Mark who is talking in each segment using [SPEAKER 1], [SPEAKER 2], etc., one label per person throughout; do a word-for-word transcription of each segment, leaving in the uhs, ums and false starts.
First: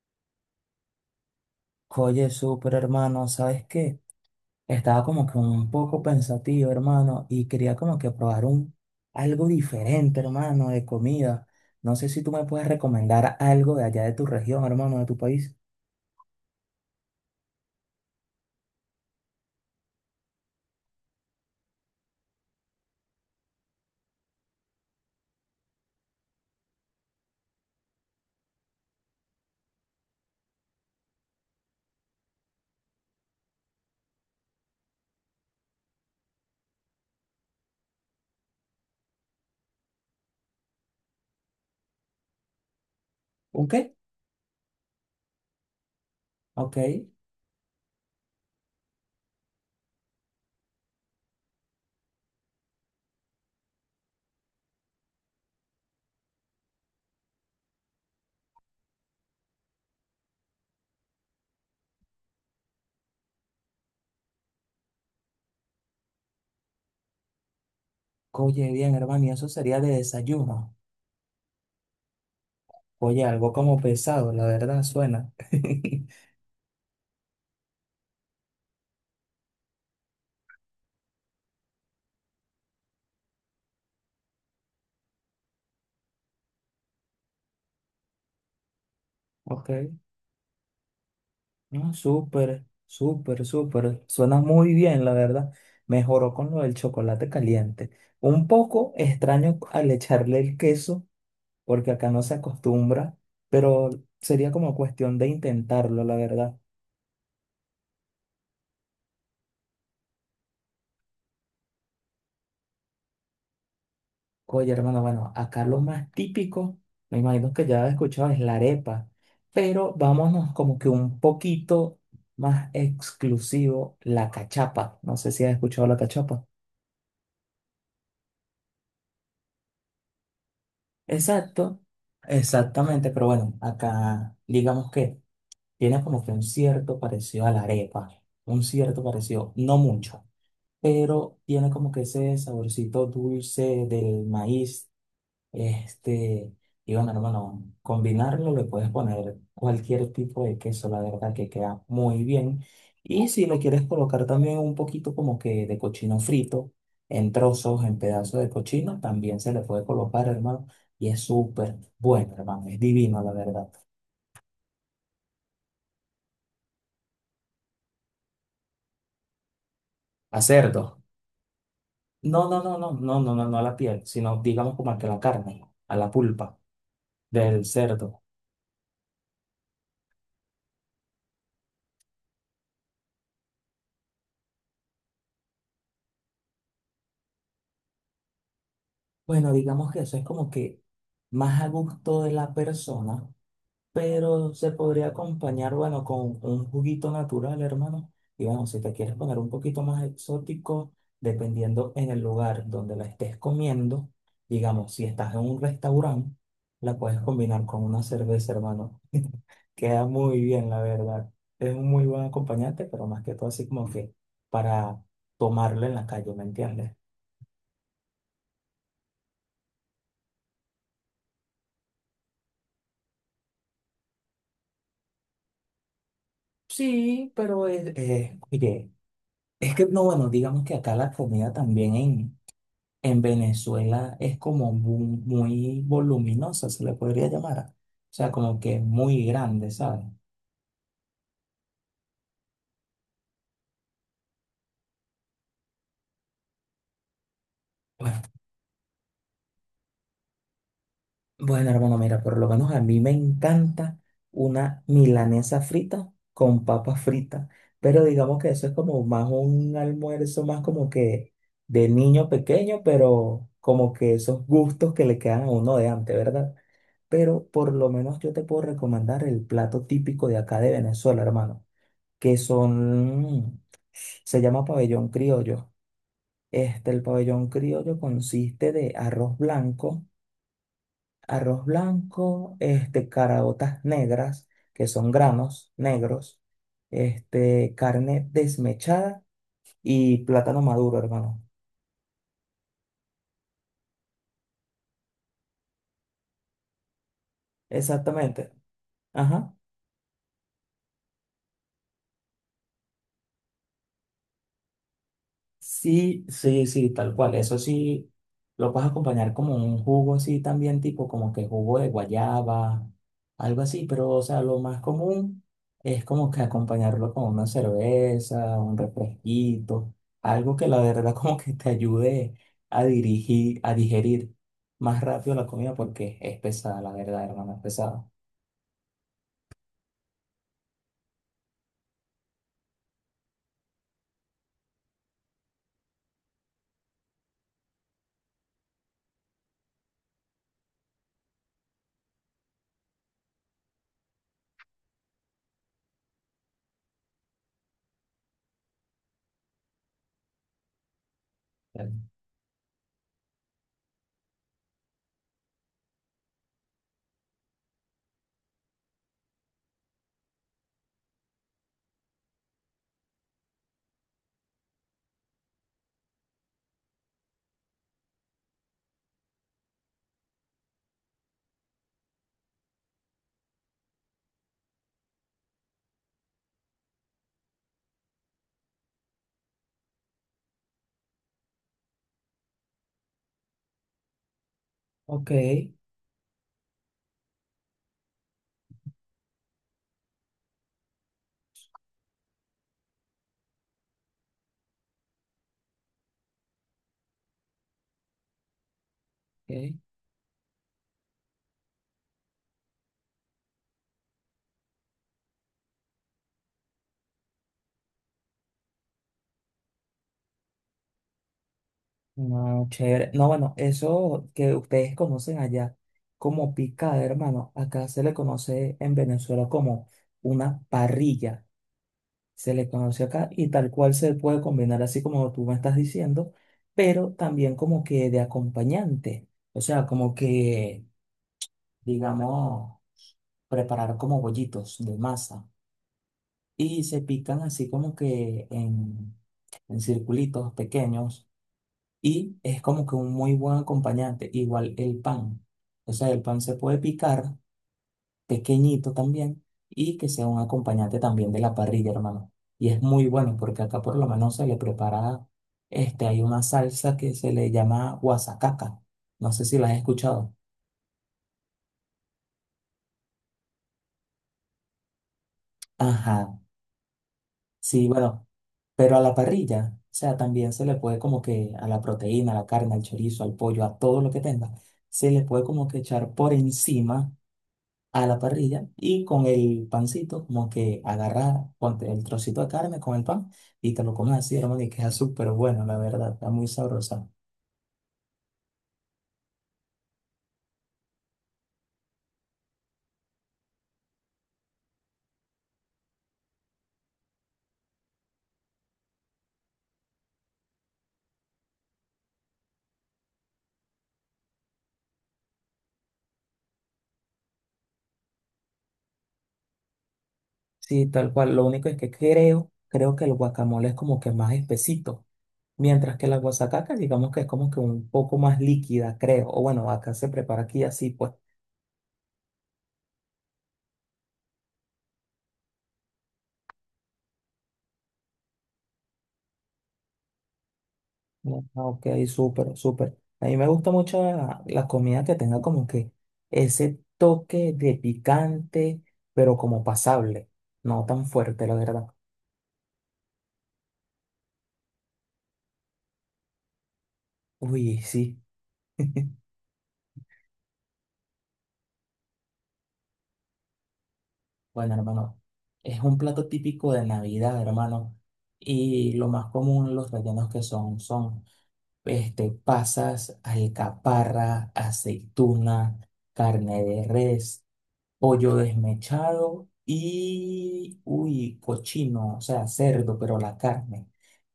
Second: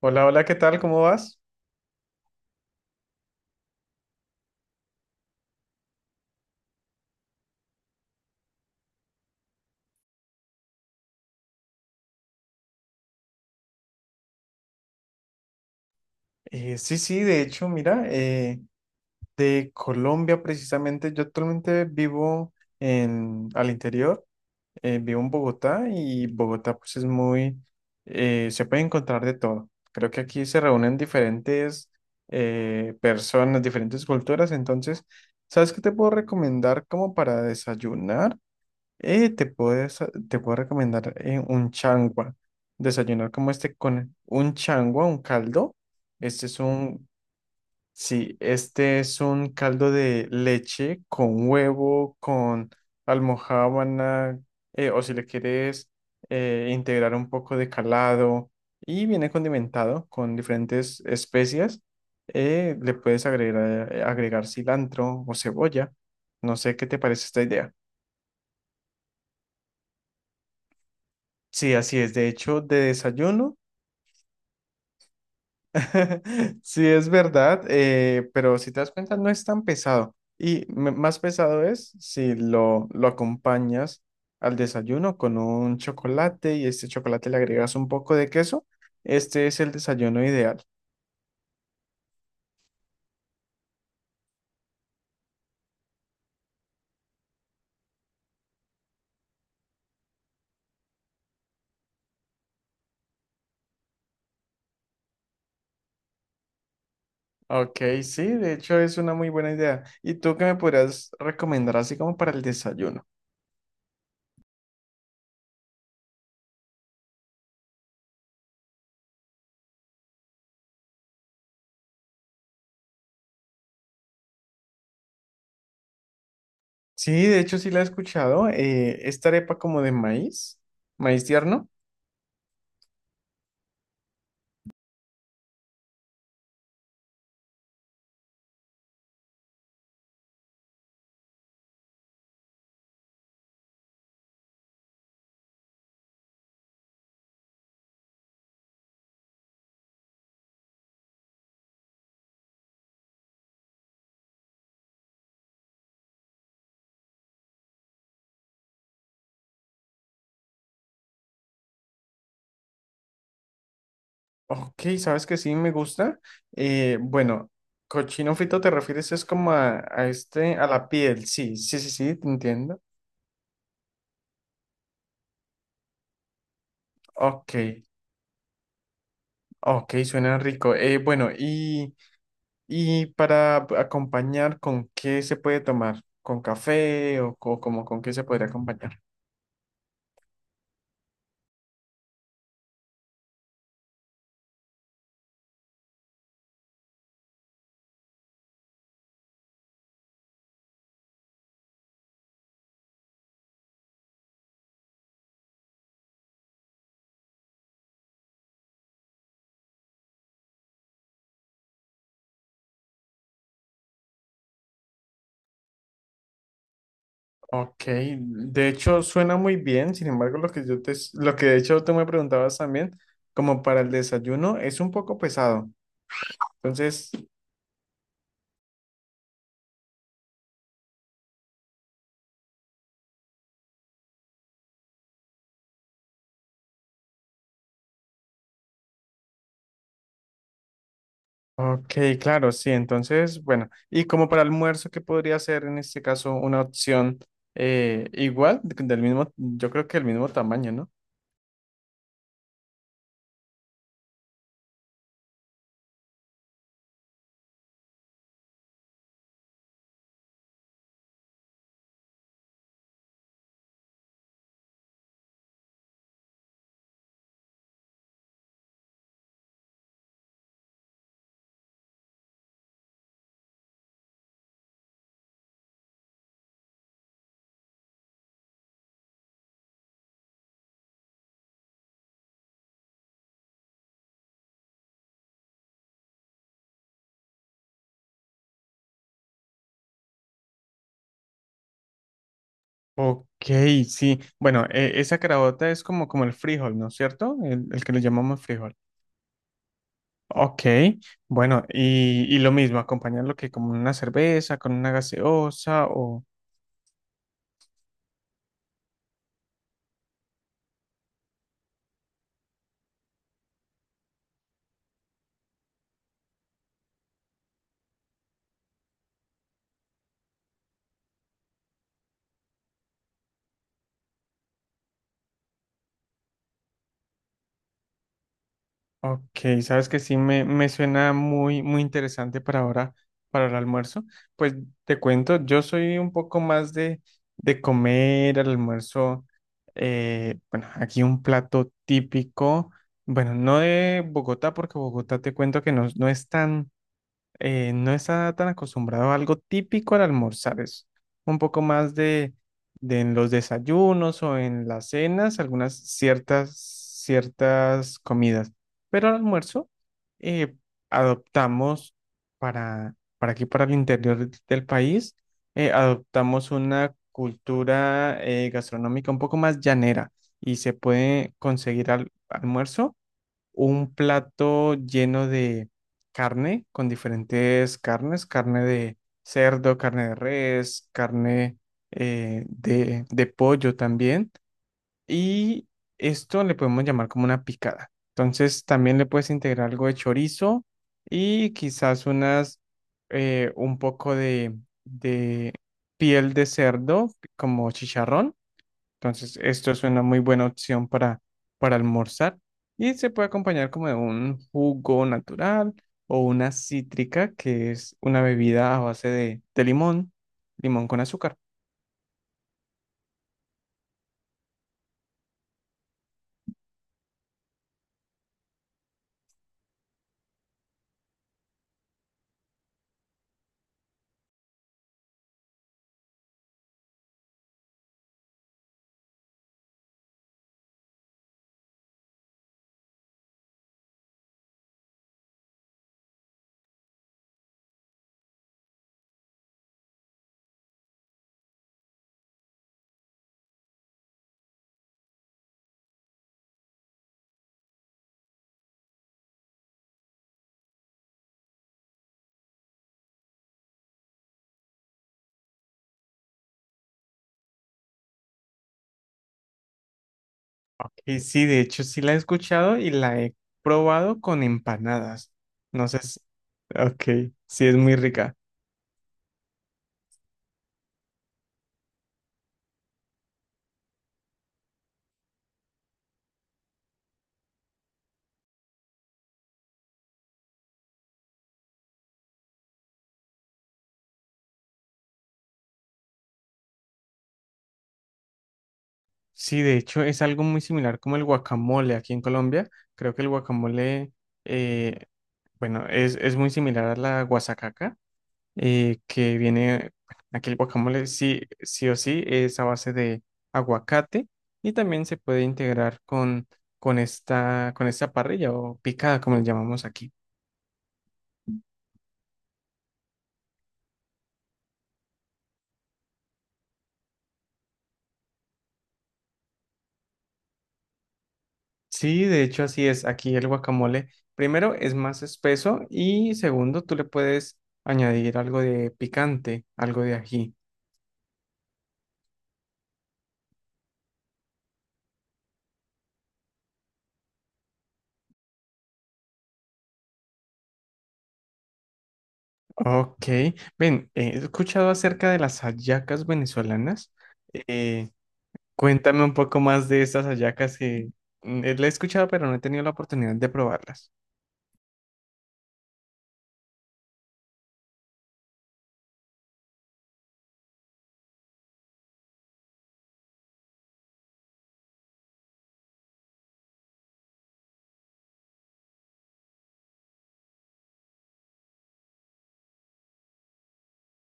[SPEAKER 1] Hola, hola, ¿qué tal? ¿Cómo vas?
[SPEAKER 2] Oye, súper hermano, ¿sabes qué? Estaba como que un poco pensativo, hermano, y quería como que probar un algo diferente, hermano, de comida. No sé si tú me puedes recomendar algo de allá de tu región, hermano, de tu país.
[SPEAKER 1] Eh, sí, sí, de hecho, mira, eh, de Colombia precisamente, yo actualmente vivo en, al interior, eh, vivo en Bogotá, y Bogotá pues es muy, eh, se puede encontrar de todo. Creo que aquí se reúnen diferentes eh, personas, diferentes culturas, entonces, ¿sabes qué te puedo recomendar como para desayunar? Eh, te puedes, te puedo recomendar eh, un changua. Desayunar como
[SPEAKER 2] ¿Un
[SPEAKER 1] este
[SPEAKER 2] qué?
[SPEAKER 1] con un changua, un caldo. Este es
[SPEAKER 2] Ok.
[SPEAKER 1] un, sí, este es un caldo de leche con huevo, con almojábana, eh, o si le quieres eh, integrar un poco de calado. Y viene condimentado con diferentes especias. Eh, le puedes agregar, eh, agregar cilantro o cebolla. No sé qué te parece esta idea.
[SPEAKER 2] Oye, bien, hermano, y eso sería de desayuno.
[SPEAKER 1] Sí, así es. De hecho, de
[SPEAKER 2] Oye, algo
[SPEAKER 1] desayuno,
[SPEAKER 2] como pesado, la verdad, suena.
[SPEAKER 1] sí es verdad, eh, pero si te das cuenta, no es tan pesado. Y me- más pesado es si lo, lo acompañas al desayuno con un chocolate, y este chocolate le agregas un poco de queso. Este es
[SPEAKER 2] Ok.
[SPEAKER 1] el desayuno ideal.
[SPEAKER 2] No, súper, súper, súper. Suena muy bien, la verdad. Mejoró con lo del chocolate caliente. Un poco extraño al echarle el queso, porque acá no se acostumbra, pero sería como cuestión de intentarlo, la verdad.
[SPEAKER 1] Ok, sí, de hecho es una muy buena idea. ¿Y tú qué me podrías recomendar así como para el desayuno?
[SPEAKER 2] Oye, hermano, bueno, acá lo más típico, me imagino que ya has escuchado, es la arepa, pero vámonos como que un poquito más exclusivo, la cachapa. No sé si has escuchado la cachapa.
[SPEAKER 1] Sí, de hecho sí la he escuchado. Eh, esta arepa como de maíz, maíz tierno.
[SPEAKER 2] Exacto, exactamente, pero bueno, acá digamos que tiene como que un cierto parecido a la arepa, un cierto parecido, no mucho, pero tiene como que ese saborcito dulce del maíz este, y bueno, hermano, combinarlo le puedes poner cualquier tipo de queso, la verdad que queda muy bien. Y si le quieres colocar también un poquito como que de cochino frito, en trozos, en pedazos de cochino, también se le puede colocar, hermano. Y es súper bueno, hermano, es divino, la verdad.
[SPEAKER 1] Ok, sabes que sí me gusta. Eh, bueno, cochino frito te refieres es como a, a
[SPEAKER 2] A
[SPEAKER 1] este, a
[SPEAKER 2] cerdo.
[SPEAKER 1] la piel. Sí, sí, sí, sí, te
[SPEAKER 2] No, no, no,
[SPEAKER 1] entiendo.
[SPEAKER 2] no, no, no, no, no a la piel, sino digamos como a que a la carne, a la pulpa
[SPEAKER 1] Ok,
[SPEAKER 2] del cerdo.
[SPEAKER 1] ok, suena rico. Eh, bueno, y, y para ap- acompañar, ¿con qué se puede tomar? ¿Con café o, co- como con qué se podría acompañar?
[SPEAKER 2] Bueno, digamos que eso es como que más a gusto de la persona, pero se podría acompañar, bueno, con un juguito natural, hermano. Y bueno, si te quieres poner un poquito más exótico, dependiendo en el lugar donde la estés comiendo, digamos, si estás en un restaurante, la puedes combinar con una cerveza, hermano. Queda muy bien, la verdad. Es un muy buen acompañante, pero más que todo así como que para tomarlo en la calle, ¿me entiendes?
[SPEAKER 1] Ok, de hecho suena muy bien. Sin embargo, lo que yo te, s- lo que de hecho tú me preguntabas también, como para el desayuno, es un poco pesado. Entonces,
[SPEAKER 2] Sí, pero es, eh, oye, es que no, bueno, digamos que acá la comida también en, en Venezuela es como mu- muy voluminosa, se le podría llamar. O sea, como que es muy grande, ¿sabes?
[SPEAKER 1] ok, claro, sí. Entonces, bueno, y como para almuerzo, ¿qué podría ser en este caso una opción eh,
[SPEAKER 2] Bueno,
[SPEAKER 1] igual, de- del mismo, yo creo que del mismo tamaño, ¿no?
[SPEAKER 2] bueno, hermano, mira, por lo menos a mí me encanta una milanesa frita con papas fritas, pero digamos que eso es como más un almuerzo, más como que de niño pequeño, pero como que esos gustos que le quedan a uno de antes, ¿verdad? Pero por lo menos yo te puedo recomendar el plato típico de acá de Venezuela, hermano, que son. Se llama pabellón criollo. Este, el pabellón criollo consiste de arroz blanco, arroz blanco, este, caraotas negras, que son granos negros, este, carne desmechada y plátano maduro, hermano.
[SPEAKER 1] Ok, sí. Bueno, eh, esa carabota es como, como el frijol, ¿no es cierto? El, el que le llamamos
[SPEAKER 2] Exactamente.
[SPEAKER 1] frijol.
[SPEAKER 2] Ajá.
[SPEAKER 1] Ok, bueno, y, y lo mismo, acompañarlo que como una cerveza, con una gaseosa.
[SPEAKER 2] Sí, sí, sí, tal cual. Eso sí, lo puedes acompañar como un jugo así también, tipo como que jugo de guayaba, algo así, pero o sea, lo más común es como que acompañarlo con una cerveza, un refresquito, algo que la verdad como que te ayude a dirigir, a digerir más rápido la comida porque es pesada, la verdad, hermano, es pesada.
[SPEAKER 1] Ok, sabes que sí me, me suena muy, muy interesante para ahora, para el almuerzo. Pues te cuento, yo soy un poco más de, de comer al almuerzo. Eh, bueno, aquí un plato típico, bueno, no de Bogotá, porque Bogotá te cuento que no, no es tan eh, no está tan acostumbrado a algo típico al almorzar, es un poco más de, de en los desayunos o en las cenas, algunas ciertas, ciertas comidas. Pero al almuerzo eh, adoptamos para, para aquí, para el interior del país, eh, adoptamos una cultura eh, gastronómica un poco más llanera, y se puede conseguir al, almuerzo un plato lleno de carne, con diferentes carnes, carne de cerdo, carne de res, carne eh, de, de pollo también.
[SPEAKER 2] Ok,
[SPEAKER 1] Y esto le podemos llamar como una picada. Entonces también le puedes integrar algo de chorizo y quizás unas, eh, un poco de, de piel de cerdo como chicharrón, entonces, esto
[SPEAKER 2] ok.
[SPEAKER 1] es una muy buena opción para, para almorzar, y se puede acompañar como de un jugo natural o una cítrica, que es una bebida a base de, de limón, limón con azúcar.
[SPEAKER 2] No, chévere. No, bueno, eso que ustedes conocen allá como picada, hermano, acá se le conoce en Venezuela como una parrilla. Se le conoce acá y tal cual se puede combinar así como tú me estás diciendo, pero también como que de acompañante. O sea, como que, digamos, preparar como bollitos de masa y se pican así como que en, en circulitos pequeños y es como que un muy buen acompañante. Igual el pan. O sea, el pan se puede picar pequeñito también y que sea un acompañante también de la parrilla, hermano. Y es muy bueno porque acá por lo menos se le prepara, este, hay una salsa que se le llama guasacaca. No sé si la has escuchado.
[SPEAKER 1] Y sí, de hecho, sí la he escuchado y la he probado con empanadas. No sé si-
[SPEAKER 2] Ajá,
[SPEAKER 1] ok, sí es
[SPEAKER 2] sí,
[SPEAKER 1] muy
[SPEAKER 2] bueno,
[SPEAKER 1] rica.
[SPEAKER 2] pero a la parrilla, o sea, también se le puede como que a la proteína, a la carne, al chorizo, al pollo, a todo lo que tenga, se le puede como que echar por encima a la parrilla y con el pancito, como que agarrar ponte el trocito de carne con el pan y te lo comes así, hermano, y queda súper bueno, la verdad, está muy sabrosa.
[SPEAKER 1] Sí, de hecho, es algo muy similar como el guacamole aquí en Colombia. Creo que el guacamole, eh, bueno, es, es muy similar a la guasacaca eh, que viene, aquí el guacamole sí, sí o sí es a base de aguacate, y también se puede integrar con, con esta, con esta parrilla o picada, como le llamamos aquí.
[SPEAKER 2] Sí, tal cual, lo único es que creo, creo que el guacamole es como que más espesito, mientras que la guasacaca, digamos que es como que un poco más líquida, creo, o bueno, acá se prepara aquí así, pues.
[SPEAKER 1] Sí, de hecho así es, aquí el guacamole primero es más espeso y segundo tú le puedes añadir algo de picante, algo de ají.
[SPEAKER 2] No, ok, súper, súper. A mí me gusta mucho la, la comida que tenga como que ese toque de picante, pero como pasable, no tan fuerte, la verdad.
[SPEAKER 1] Ok, ven, eh, he escuchado acerca de las hallacas venezolanas.
[SPEAKER 2] Uy,
[SPEAKER 1] eh,
[SPEAKER 2] sí.
[SPEAKER 1] Cuéntame un poco más de estas hallacas que mm, eh, la he escuchado, pero no he tenido la oportunidad de probarlas.
[SPEAKER 2] Bueno, hermano, es un plato típico de Navidad, hermano. Y lo más común, los rellenos que son, son este, pasas, alcaparra, aceituna, carne de res, pollo desmechado y, uy, cochino, o sea, cerdo, pero la carne.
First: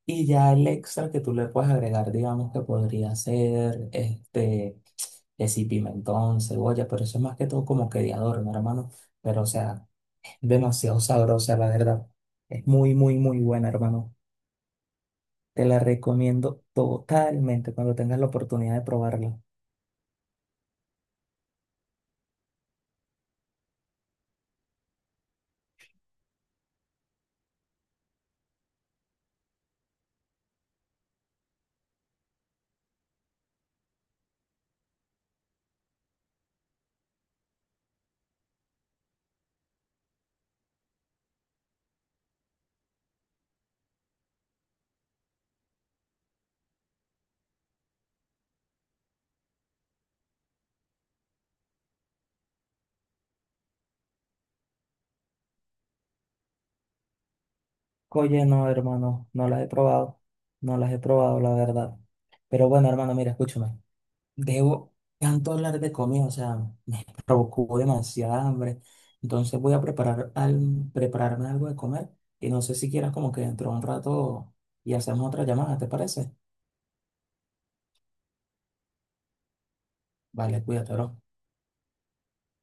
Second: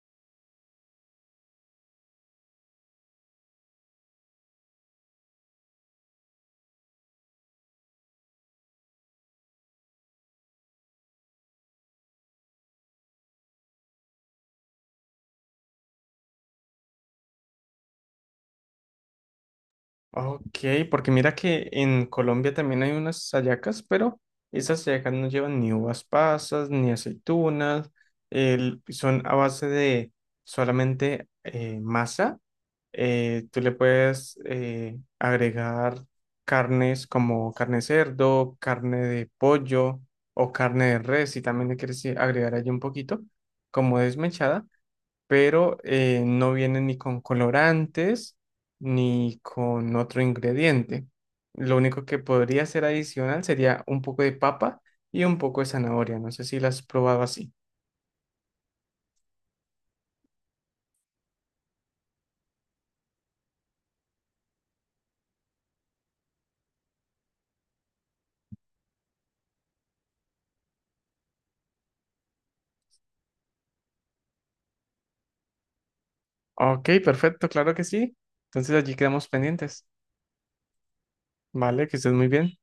[SPEAKER 2] Y ya el extra que tú le puedes agregar, digamos que podría ser, este, que si pimentón, cebolla, pero eso es más que todo como que de adorno, hermano. Pero, o sea, es demasiado sabrosa, la verdad. Es muy, muy, muy buena, hermano. Te la recomiendo totalmente cuando tengas la oportunidad de probarla.
[SPEAKER 1] Ok, porque mira que en Colombia también hay unas hallacas, pero esas hallacas no llevan ni uvas pasas, ni aceitunas, el- son a base de solamente eh, masa. Eh, tú le puedes eh, agregar carnes como carne de cerdo, carne de pollo o carne de res, si también le quieres eh, agregar allí un poquito, como desmechada, pero eh, no viene ni con colorantes ni con otro ingrediente. Lo único que podría ser adicional sería un poco de papa y un poco de zanahoria. No sé si las has probado así.
[SPEAKER 2] Oye, no, hermano, no las he probado. No las he probado, la verdad. Pero bueno, hermano, mira, escúchame. Debo tanto hablar de comida, o sea, me provocó demasiada hambre. Entonces voy a preparar al, prepararme algo de comer y no sé si quieras como que dentro de un rato y hacemos otra llamada, ¿te parece?
[SPEAKER 1] Ok, perfecto, claro que sí. Entonces allí quedamos pendientes.
[SPEAKER 2] Vale, cuídate, bro.
[SPEAKER 1] Vale, que estés muy bien.